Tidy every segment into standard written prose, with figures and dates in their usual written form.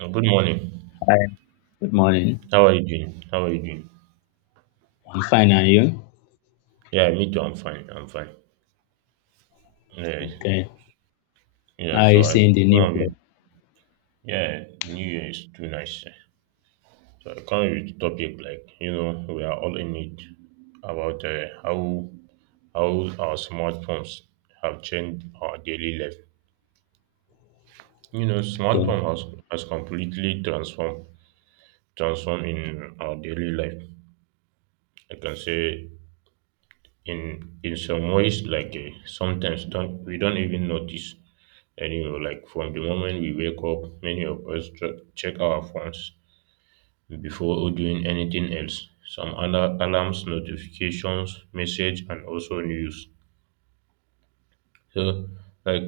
Good morning. Hi, good morning. How are you doing? I'm fine, and you? Yeah, me too. I'm fine. Yeah, Okay. yeah. How are So you I seeing the come new up with world? yeah. New Year is too nice, eh. So I come up with topic like we are all in it about how our smartphones have changed our daily life. You know, Okay. smartphone has completely transformed in our daily life. I can say in some ways, like sometimes don't we don't even notice. Anyway, like from the moment we wake up, many of us check our phones before doing anything else. Some other alarms, notifications, message, and also news. So, like,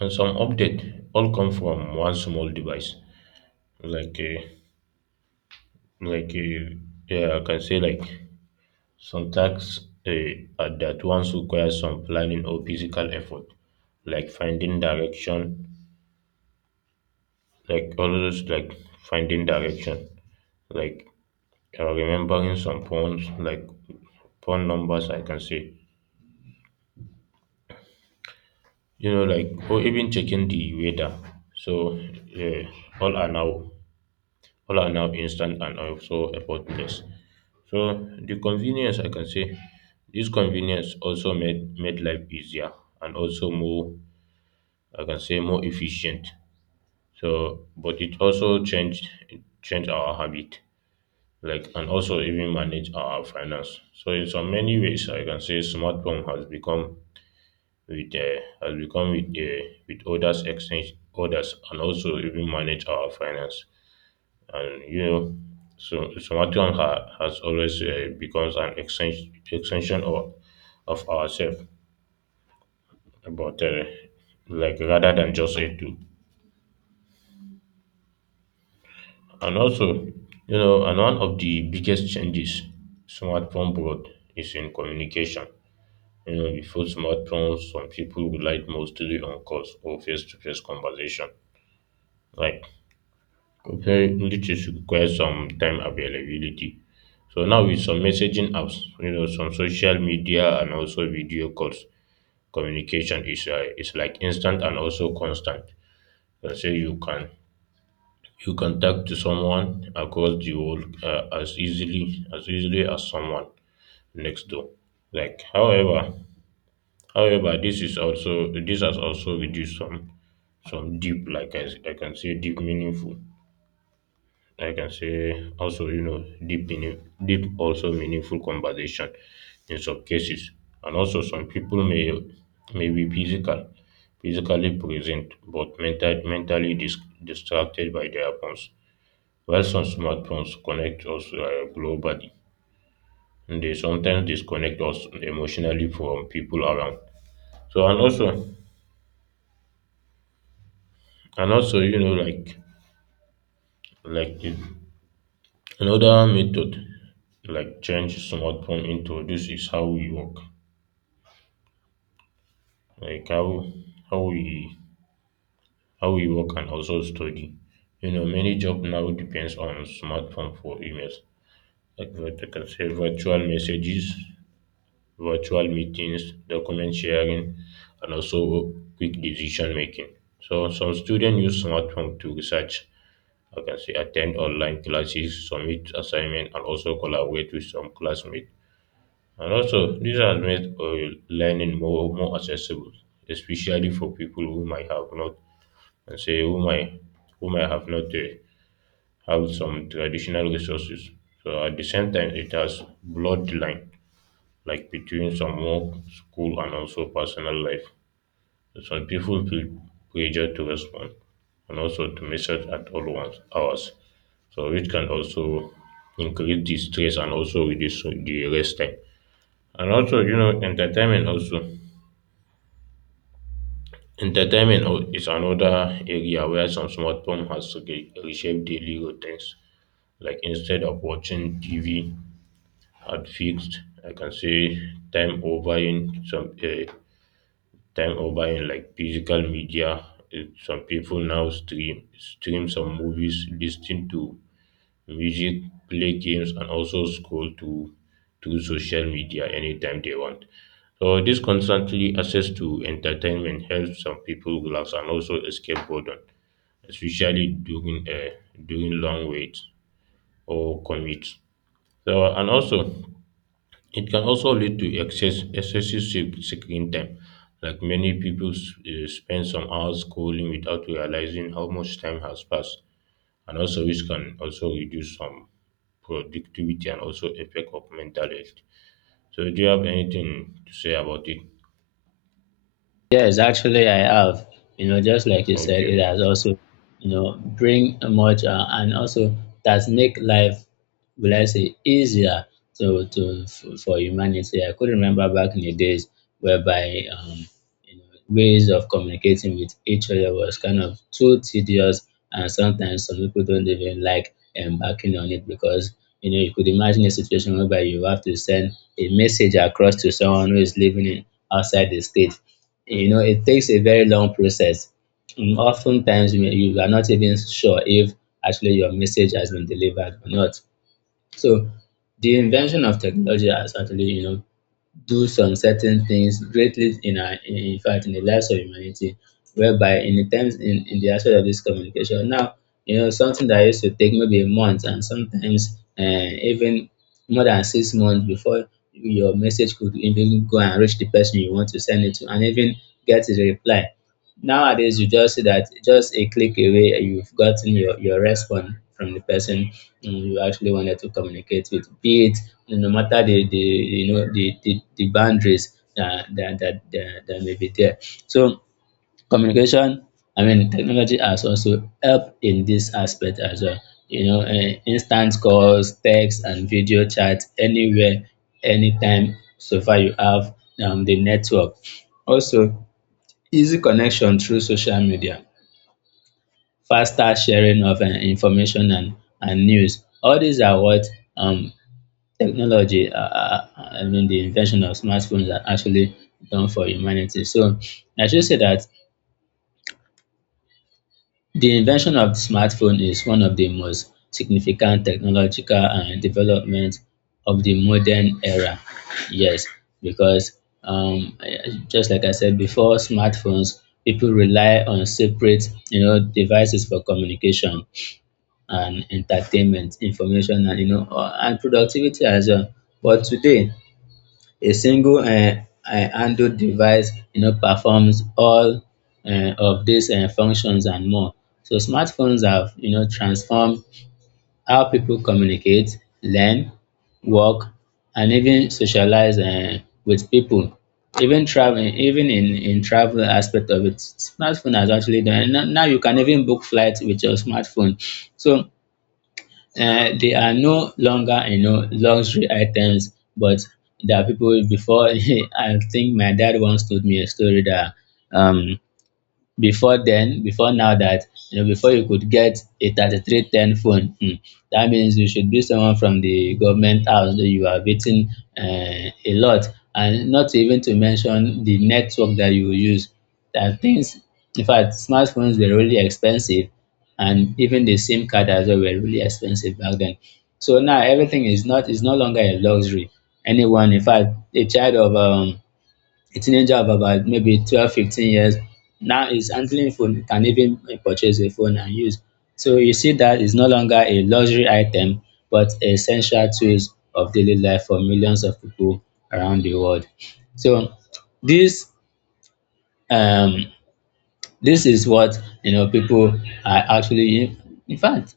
and some update all come from one small device. Like, uh, like, uh, yeah, I can say like some tasks are that once require some planning or physical effort, like finding direction, like always like finding direction, like or remembering some phones, like phone numbers, I can say, you know, like, or even checking the weather. So yeah, all are now instant and also effortless. So the convenience, I can say, this convenience also made life easier and also more, I can say, more efficient. So but it also changed our habit, like, and also even manage our finance. So in so many ways, I can say smartphone has become with as we come with others exchange orders and also even manage our finance. And you know, so Sumatran has always becomes an extension of ourselves, but like rather than just a tool. And also, you know, and one of the biggest changes smartphone brought is in communication. You know, before smartphones, some people relied mostly on calls or face-to-face conversation, like, comparing which requires some time availability. So now with some messaging apps, you know, some social media and also video calls, communication is like instant and also constant. So you can talk to someone across the world as easily as someone next door. Like, however, this is also this has also reduced some deep, like, I, can say, deep meaningful, I can say also, you know, deep also meaningful conversation in some cases. And also some people may be physically present, but mentally distracted by their phones. While some smartphones connect us globally, they sometimes disconnect us emotionally from people around. So and also, you know, like, like the, another method, like, change smartphone introduce is how we work. Like how we how we work and also study. You know, many job now depends on smartphone for emails, like, what I can say, virtual messages, virtual meetings, document sharing, and also quick decision making. So some students use smartphone to research. I can say attend online classes, submit assignment, and also collaborate with some classmates. And also, this has made learning more accessible, especially for people who might have not, and say, who might have not have some traditional resources. So at the same time, it has blurred the line, like, between some work, school, and also personal life. So some people feel pressure to respond and also to message at all once hours. So it can also increase the stress and also reduce the rest time. And also, you know, entertainment also. Is another area where some smartphone has reshaped daily routines. Like instead of watching TV at fixed, I can say, time over in some time over in like physical media. Some people now stream some movies, listen to music, play games, and also scroll to social media anytime they want. So this constantly access to entertainment helps some people relax and also escape boredom, especially during during long waits or commutes. So and also, it can also lead to excessive screen time. Like many people spend some hours scrolling without realizing how much time has passed, and also which can also reduce some productivity and also effect of mental health. So, do you have anything to say about it? Yes, actually, I have. You know, just like you said, it Okay. has also, you know, bring much and also does make life, will I say, easier for humanity. I could remember back in the days whereby you know, ways of communicating with each other was kind of too tedious, and sometimes some people don't even like embarking on it because you know you could imagine a situation whereby you have to send a message across to someone who is living in outside the state. You know it takes a very long process. Oftentimes you are not even sure if actually your message has been delivered or not. So the invention of technology has actually, you know, do some certain things greatly in our, in fact in the lives of humanity, whereby in the terms in the aspect of this communication now, you know, something that used to take maybe a month and sometimes even more than 6 months before your message could even go and reach the person you want to send it to and even get a reply. Nowadays you just see that just a click away and you've gotten your response from the person, mm, you actually wanted to communicate with, be it no matter the you know the boundaries that that may be there. So communication, I mean technology has also helped in this aspect as well. You know, instant calls, text and video chat anywhere, anytime, so far you have the network. Also, easy connection through social media, faster sharing of information and news. All these are what um, technology, I mean, the invention of smartphones are actually done for humanity. So I should say that the invention of the smartphone is one of the most significant technological and development of the modern era. Yes, because just like I said before, smartphones people rely on separate, you know, devices for communication and entertainment, information, and you know, and productivity as well. But today, a single handled device, you know, performs all of these functions and more. So smartphones have, you know, transformed how people communicate, learn, work, and even socialize with people. Even traveling, even in travel aspect of it, smartphone has actually done. Now, now you can even book flights with your smartphone. So they are no longer, you know, luxury items, but there are people before I think my dad once told me a story that um before then, before now that, you know, before you could get a 3310 phone, hmm, that means you should be someone from the government house that you have eaten a lot. And not even to mention the network that you will use. That things, in fact, smartphones were really expensive and even the SIM card as well were really expensive back then. So now everything is no longer a luxury. Anyone, in fact, a child of a teenager of about maybe 12, 15 years now is handling phone, can even purchase a phone and use. So you see that it's no longer a luxury item, but essential tools of daily life for millions of people around the world. So this um this is what you know people are actually in fact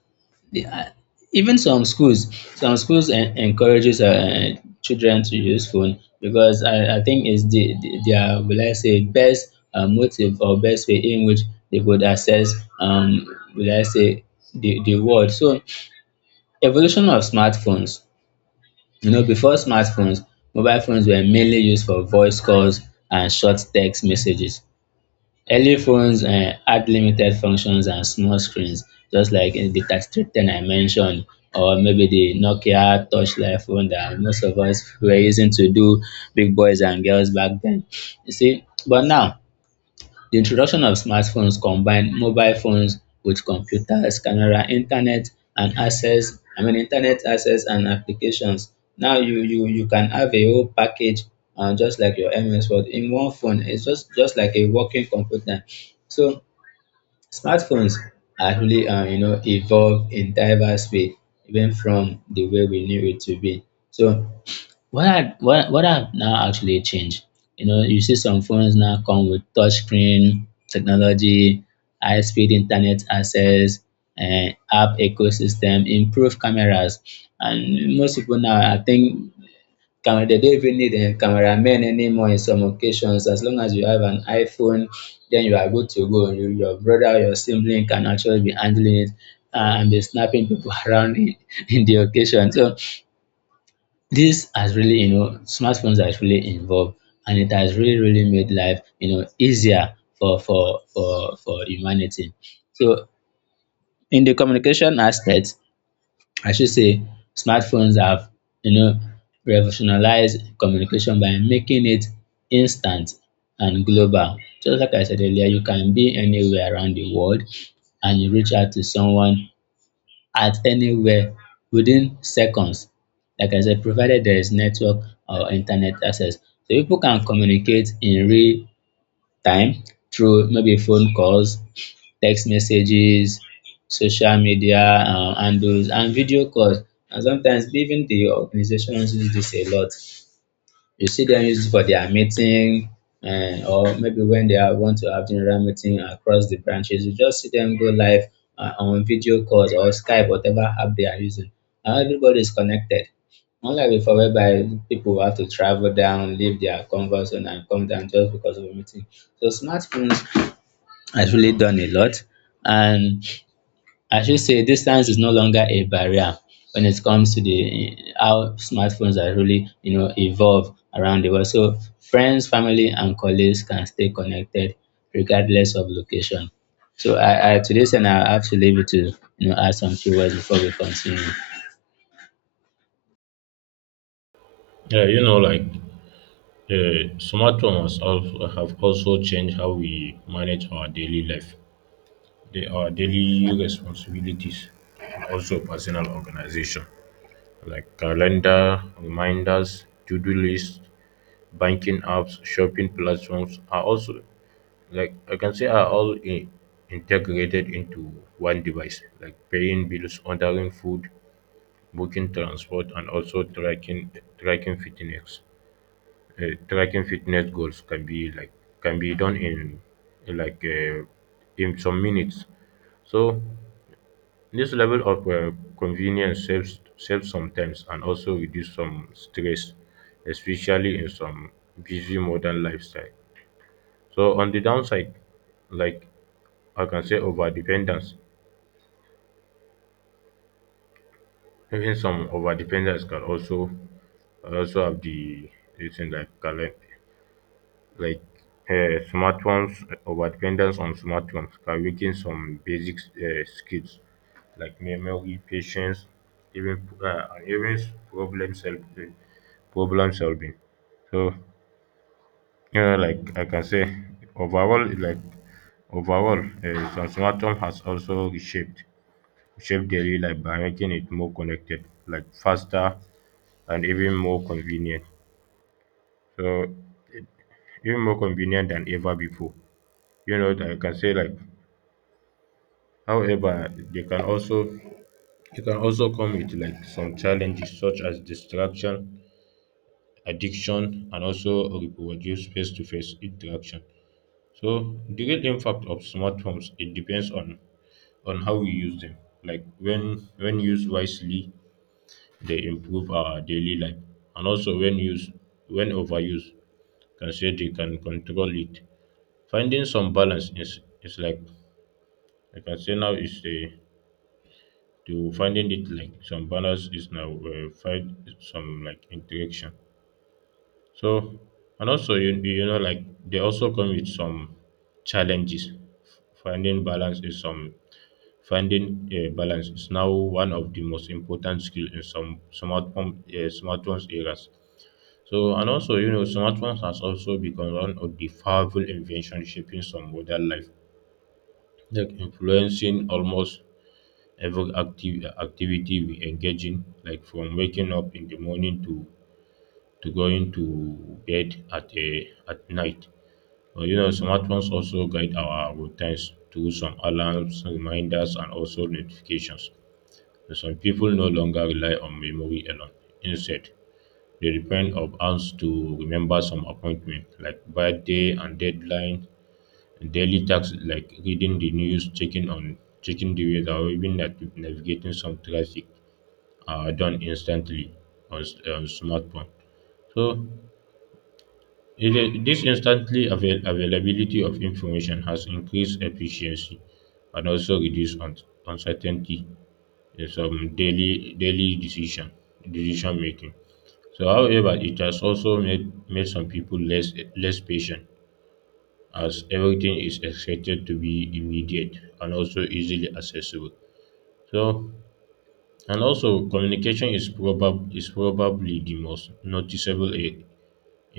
the- uh, even some schools, some schools encourages children to use phone because I think it's the their, will I say, best motive or best way in which they could access um will I say the world. So evolution of smartphones, you know, before smartphones mobile phones were mainly used for voice calls and short text messages. Early phones had limited functions and small screens, just like in the 3310 I mentioned, or maybe the Nokia touchlight phone that most of us were using to do big boys and girls back then. You see, but now the introduction of smartphones combined mobile phones with computers, camera, internet and access I mean internet access and applications. Now you can have a whole package just like your MS Word in one phone. It's just like a working computer. So smartphones actually you know evolve in diverse way even from the way we knew it to be. So what I what have now actually changed? You know, you see some phones now come with touchscreen technology, high-speed internet access, and app ecosystem, improved cameras, and most people now I think camera, they don't even need a cameraman anymore in some occasions. As long as you have an iPhone, then you are good to go. You, your brother, your sibling can actually be handling it and be snapping people around in the occasion. So this has really, you know, smartphones has really involved and it has really, really made life, you know, easier for humanity. So in the communication aspect, I should say smartphones have, you know, revolutionized communication by making it instant and global. Just like I said earlier, you can be anywhere around the world and you reach out to someone at anywhere within seconds. Like I said, provided there is network or internet access. So people can communicate in real time through maybe phone calls, text messages, social media handles and video calls. And sometimes even the organizations use this a lot. You see them used for their meeting and or maybe when want to have general meeting across the branches, you just see them go live on video calls or skype whatever app they are using. Now everybody is connected, unlike before whereby people have to travel down, leave their comfort zone and come down just because of a meeting. So smartphones has really done a lot, and I should say distance is no longer a barrier when it comes to the how smartphones are really, you know, evolve around the world. So friends, family, and colleagues can stay connected regardless of location. So I to this and I have to leave it to you know add some few words before we continue. Yeah, you know, like, smartphones also have also changed how we manage our daily life, our daily responsibilities, and also personal organization. Like calendar reminders, to-do lists, banking apps, shopping platforms are also like, I can say, are all in, integrated into one device, like paying bills, ordering food, booking transport, and also tracking fitness tracking fitness goals can be like can be done in like in some minutes. So this level of convenience saves some time and also reduce some stress, especially in some busy modern lifestyle. So on the downside, like, I can say over dependence. Even some over dependence can also have the this thing like current like smartphones over dependence on smartphones can weaken some basic skills like memory, patience, even and even problem solving problem solving. So you know, like, I can say, overall, Transformatum has also reshaped shaped daily life by making it more connected, like faster and even more convenient. So even more convenient than ever before. You know, I can say, like, however, they can also, it can also come with like some challenges such as distraction, addiction, and also reproduce face-to-face interaction. So the real impact of smartphones, it depends on how we use them. Like when used wisely, they improve our daily life, and also when used, when overused, can say they can control it. Finding some balance is like, I can say, now is the, to finding it like some balance is now find some like interaction. So and also, you know, like, they also come with some challenges. Finding balance is some Finding a balance is now one of the most important skills in some smartphone smartphones eras. So and also, you know, smartphones has also become one of the powerful inventions shaping some modern life, like influencing almost every active activity we engage in, like from waking up in the morning to going to bed at a at night. But, you know, smartphones also guide our routines through some alarms, reminders, and also notifications. Some people no longer rely on memory alone. Instead, they depend on apps to remember some appointments like birthday and deadline, and daily tasks like reading the news, checking the weather, or even navigating some traffic are done instantly on smartphone. So this instantly availability of information has increased efficiency and also reduced uncertainty in some daily decision making. So however, it has also made some people less patient as everything is expected to be immediate and also easily accessible. So and also, communication is probab is probably the most noticeable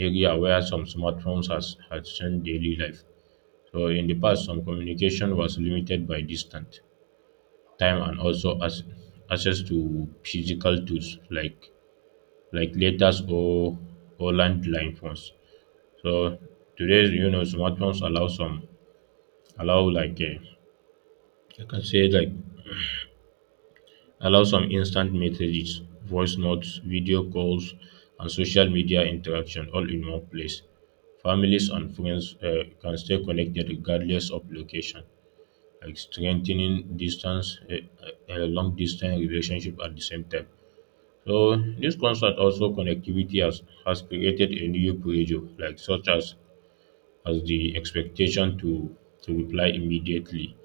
area where some smartphones has changed daily life. So in the past, some communication was limited by distance, time, and also access to physical tools like letters or landline phones. So today's, you know, smartphones allow some, allow like, I can say like allow some instant messages, voice notes, video calls, and social media interaction all in one place. Families and friends can stay connected regardless of location, like strengthening long distance relationship at the same time. So this concert also connectivity has created a new pressure, like such as the expectation to reply immediately.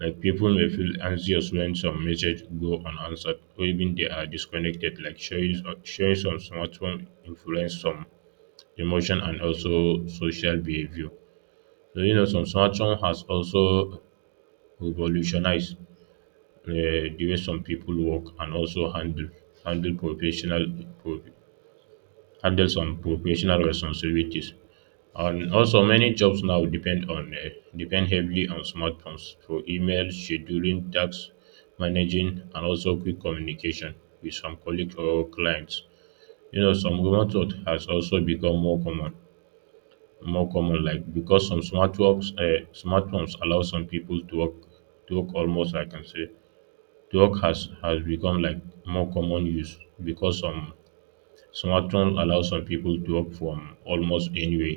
Like people may feel anxious when some message go unanswered or even they are disconnected, like showing some smartphone influence some emotion and also social behavior. So you know some smartphone has also revolutionized uh, the way some people work and also handle handle professional pro, handle some professional responsibilities. And also, many jobs now depend on depend heavily on smartphones for email, scheduling tasks, managing, and also quick communication with some colleagues or clients. You know, some remote work has also become more common, like because smartphones allow some people to work almost, I can say, to work has become like more common use because some smartphones allow some people to work from almost anywhere.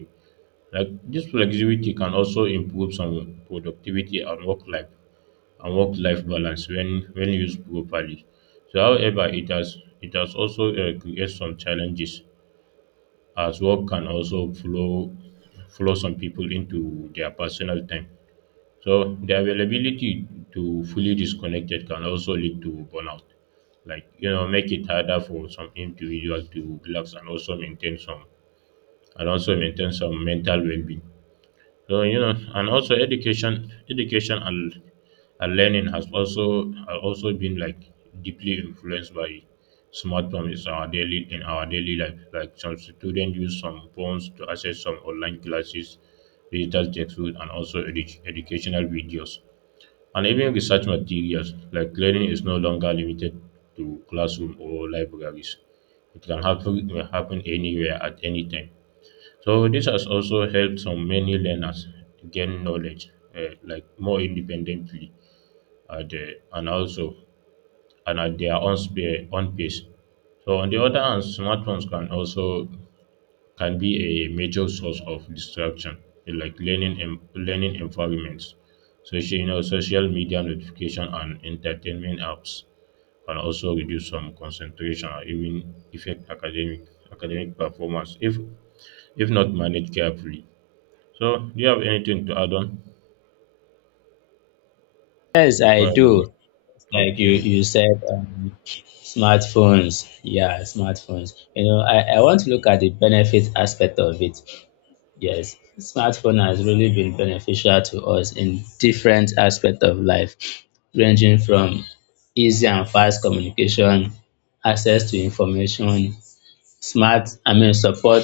Like this flexibility can also improve some productivity and work life balance when used properly. So, however, it has also created some challenges, as work can also flow some people into their personal time. So the availability to fully disconnected can also lead to burnout, like, you know, make it harder for some individuals to relax and also maintain some mental well-being. So you know, and also education, and learning has also have also been like deeply influenced by smartphones in our daily life. Like some students use some phones to access some online classes, digital textbooks, and also educational videos, and even research materials. Like learning is no longer limited to classroom or libraries; it can happen anywhere at any time. So this has also helped some many learners gain knowledge like more independently at, and also and at their own, own pace. So on the other hand, smartphones can also can be a major source of distraction, like learning learning environments. Social, you know, social media notification and entertainment apps can also reduce some concentration or even affect academic performance if not managed carefully. So, do you have anything to add on Yes, before I I move on? do. Like Okay, you okay. you said, smartphones. Yeah, smartphones. You know, I want to look at the benefit aspect of it. Yes, smartphone has really been beneficial to us in different aspects of life, ranging from easy and fast communication, access to information, smart, I mean support,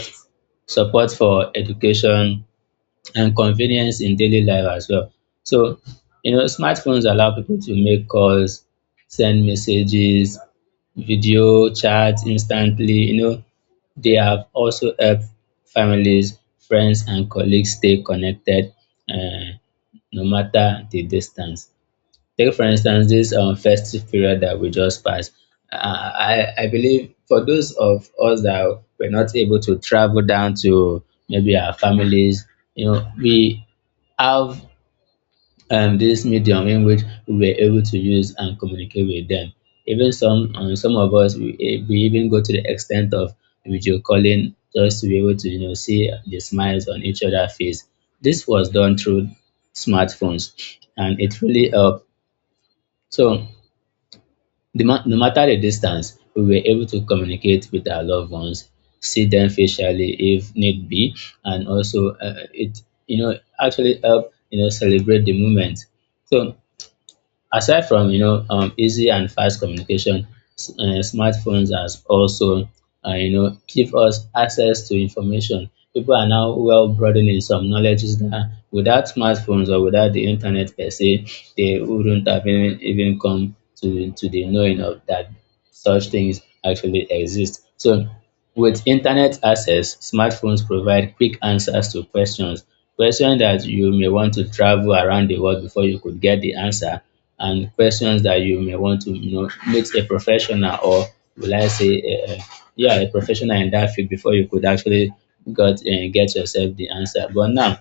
support for education, and convenience in daily life as well. So, you know, smartphones allow people to make calls, send messages, video chats instantly. You know, they have also helped families, friends, and colleagues stay connected, uh, no matter the distance. Take for instance this festive period that we just passed. Uh, I I believe for those of us that were not able to travel down to maybe our families, you know, we have this medium in which we were able to use and communicate with them. Even some of us we even go to the extent of video calling just to be able to you know see the smiles on each other's face. This was done through smartphones, and it really helped. So no matter the distance, we were able to communicate with our loved ones, see them facially if need be, and also it, you know, actually help you know celebrate the moment. So aside from you know easy and fast communication, smartphones has also you know give us access to information. People are now well broadening some knowledges that without smartphones or without the internet per se, they wouldn't have even come to the knowing of that such things actually exist. So with internet access, smartphones provide quick answers to questions, questions that you may want to travel around the world before you could get the answer, and questions that you may want to you know meet a professional or will I say, yeah, a professional in that field before you could actually got get yourself the answer. But now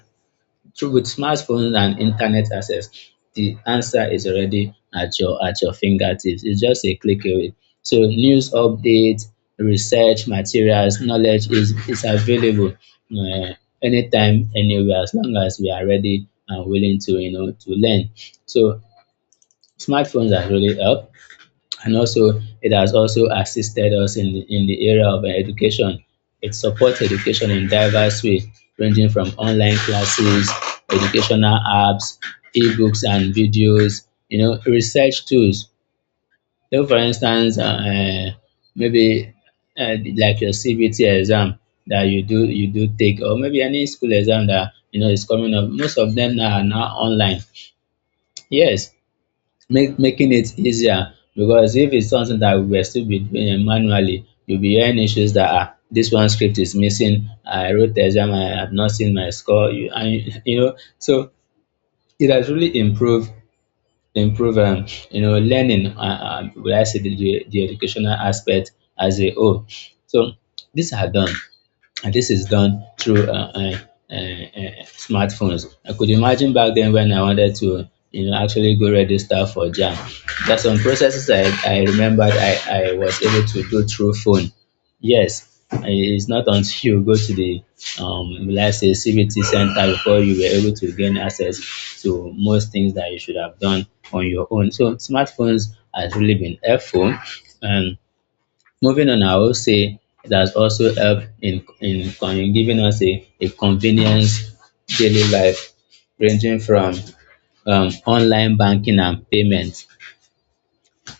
so with smartphones and internet access, the answer is already at your fingertips. It's just a click away. So news updates, research materials, knowledge is available, uh, anytime, anywhere, as long as we are ready and willing to you know to learn. So smartphones has really helped, and also it has also assisted us in the area of education. It supports education in diverse ways, ranging from online classes, educational apps, ebooks and videos, you know, research tools. So for instance, maybe like your CBT exam that you do take, or maybe any school exam that you know is coming up. Most of them now are now online. Yes, make making it easier because if it's something that we are still be doing manually, you'll be hearing issues that ah, this one script is missing. I wrote the exam, I have not seen my score. So it has really improved improve learning. Will I say the educational aspect as a whole? So these are done and this is done through smartphones. I could imagine back then when I wanted to, you know, actually go register for JAM. There's some processes I remembered I was able to do through phone. Yes, it's not until you go to let's say, CBT center before you were able to gain access to most things that you should have done on your own. So smartphones has really been helpful. And moving on, I will say it has also helped in giving us a convenience daily life ranging from online banking and payments.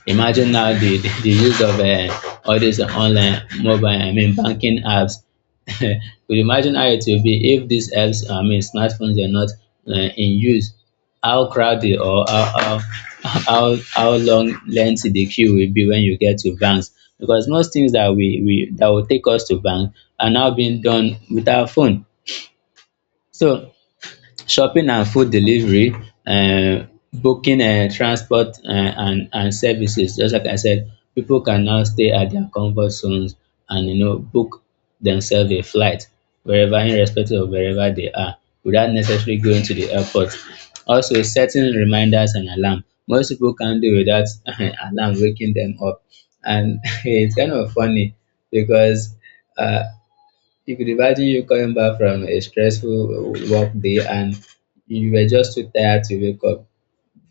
Imagine now the use of all these online mobile, I mean, banking apps. Could you imagine how it will be if these apps, I mean, smartphones are not in use. How crowded or how long lengthy the queue will be when you get to banks. Because most things that we that will take us to bank are now being done with our phone. So shopping and food delivery, um, booking transport and services, just like I said, people can now stay at their comfort zones and you know book themselves a flight, wherever, irrespective of wherever they are, without necessarily going to the airport. Also setting reminders and alarm. Most people can't do without alarm waking them up, and it's kind of funny because um you could imagine you coming back from a stressful work day and you were just too tired to wake up.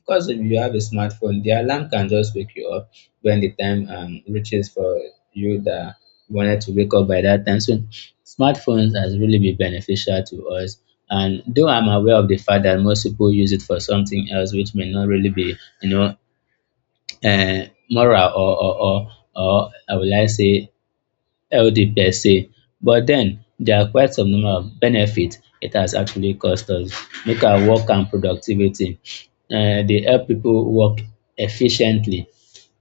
Because if you have a smartphone, the alarm can just wake you up when the time reaches for you that you wanted to wake up by that time. So smartphones has really been beneficial to us. And though I'm aware of the fact that most people use it for something else, which may not really be, you know, moral or I would like say healthy per se. But then there are quite some number of benefits it has actually cost us. Make our work and productivity. They help people work efficiently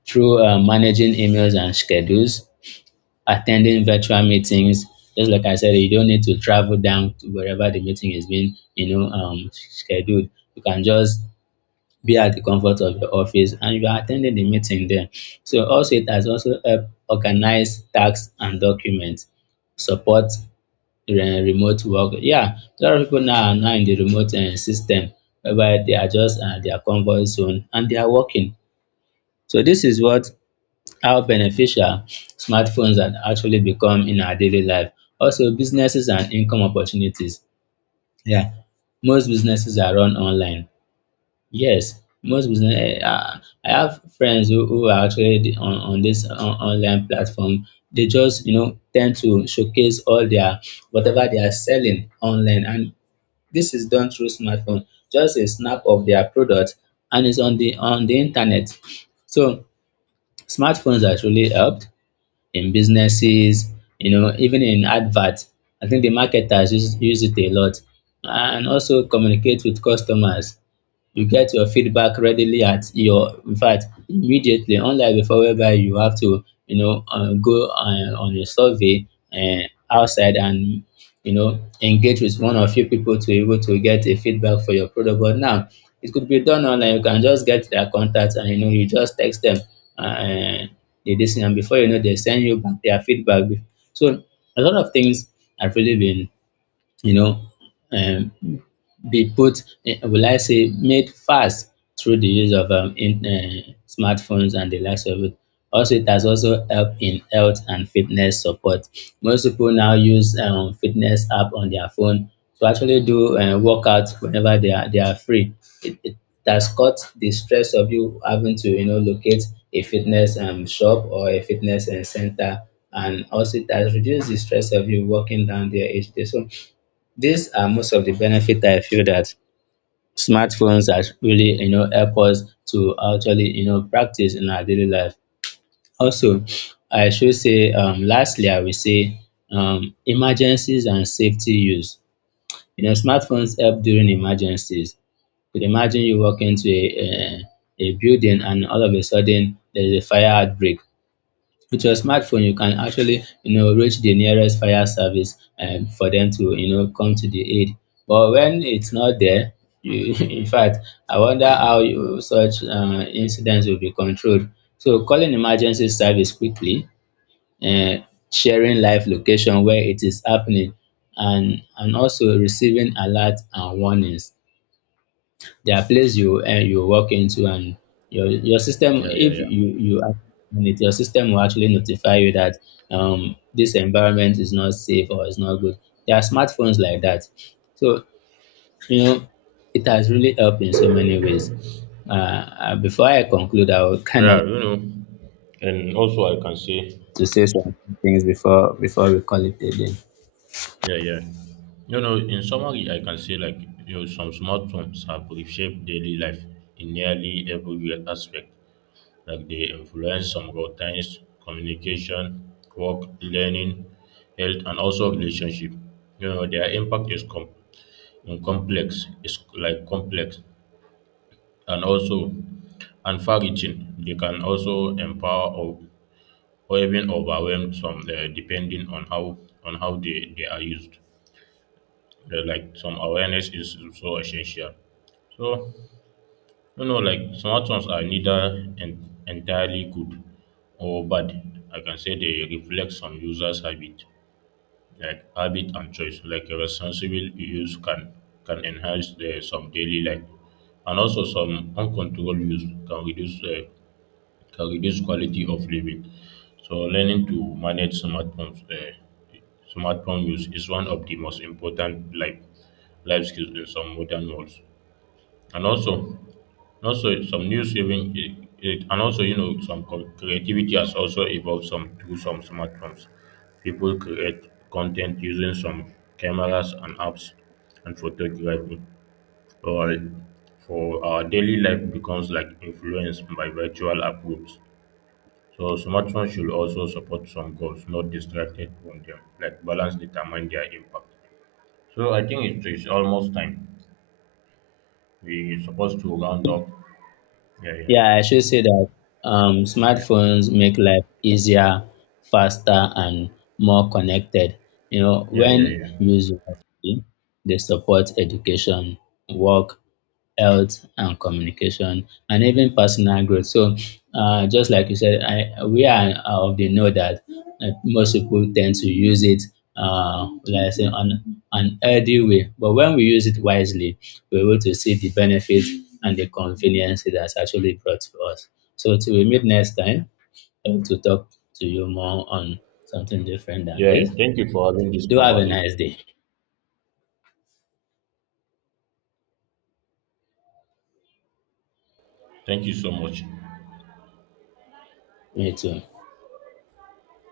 through managing emails and schedules, attending virtual meetings. Just like I said, you don't need to travel down to wherever the meeting is being, you know, scheduled. You can just be at the comfort of your office and you are attending the meeting there. So also it has also helped organize tasks and documents, support remote work. Yeah, a lot of people now are now in the remote system whereby they are just at their comfort zone and they are working. So this is what how beneficial smartphones have actually become in our daily life. Also businesses and income opportunities. Yeah, most businesses are run online. Yes, most business. I have friends who are actually online platform. They just you know tend to showcase all their whatever they are selling online, and this is done through smartphone. Just a snap of their product, and it's on the internet. So smartphones has really helped in businesses. You know, even in adverts, I think the marketers use it a lot, and also communicate with customers. You get your feedback readily at your, in fact, immediately, unlike before whereby you have to you know go on a survey uh, outside, and you know engage with one or few people to be able to get a feedback for your product. But now it could be done online, you can just get their contact and you know you just text them uh, the this thing, and before you know they send you back their feedback. So a lot of things have really been you know, um, be put, will I say, made fast through the use of smartphones and the likes of it. Also, it has also helped in health and fitness support. Most people now use fitness app on their phone to actually do workouts whenever they are free. It has cut the stress of you having to you know locate a fitness shop or a fitness center, and also it has reduced the stress of you walking down there each day. So these are most of the benefit I feel that smartphones are really, you know, help us to actually, you know, practice in our daily life. Also, I should say, lastly, I will say, emergencies and safety use. You know, smartphones help during emergencies. Could imagine you walk into a building and all of a sudden there is a fire outbreak. With your smartphone, you can actually, you know, reach the nearest fire service and for them to, you know, come to the aid. But when it's not there, you, in fact, I wonder how you, such incidents will be controlled. So calling emergency service quickly, uh, sharing live location where it is happening, and also receiving alert and warnings. There are places you walk into and your system, Yeah, yeah, if you yeah. you act on it, your system will actually notify you that this environment is not safe or is not good. There are smartphones like that. So you know it has really helped in so many ways. Before I conclude, I will kind of Yeah, like you know, and also I can say, to say some things before we call it a day. yeah, yeah. You know, in summary, I can say, like, you know, some smartphones have reshaped daily life in nearly every real aspect. Like they influence some routines, communication, work, learning, health, and also relationship. You know, their impact is complex. It's like complex, and also and far-reaching. They can also empower or even overwhelm some, depending on how they are used. Like some awareness is so essential. So you know, like smartphones are neither entirely good or bad. I can say they reflect some users' habit, like habit and choice. Like a responsible use can enhance some daily life, and also some uncontrolled use can reduce quality of living. So learning to manage smartphones, smartphone use is one of the most important life skills in some modern worlds. And also, also some new saving, and also you know some creativity has also evolved some through some smartphones. People create content using some cameras and apps and photography. Or for our daily life becomes like influenced by virtual approach, so smartphones should also support some goals, not distracted from them, like balance determine their impact. So I think it is almost time. We supposed to round up. Yeah, yeah. Yeah, I should say that smartphones make life easier, faster, and more connected. You know, Yeah, yeah, when yeah. used wisely, they support education, work, health and communication and even personal growth. So just like you said, I, we are of the know that most people tend to use it, like I say, on an healthy way. But when we use it wisely, we're able to see the benefit and the convenience it has actually brought to us. So till we meet next time, I hope to talk to you more on something different than Yeah, this. thank you for having this Do have a conversation. nice day. Thank you so much. Me too.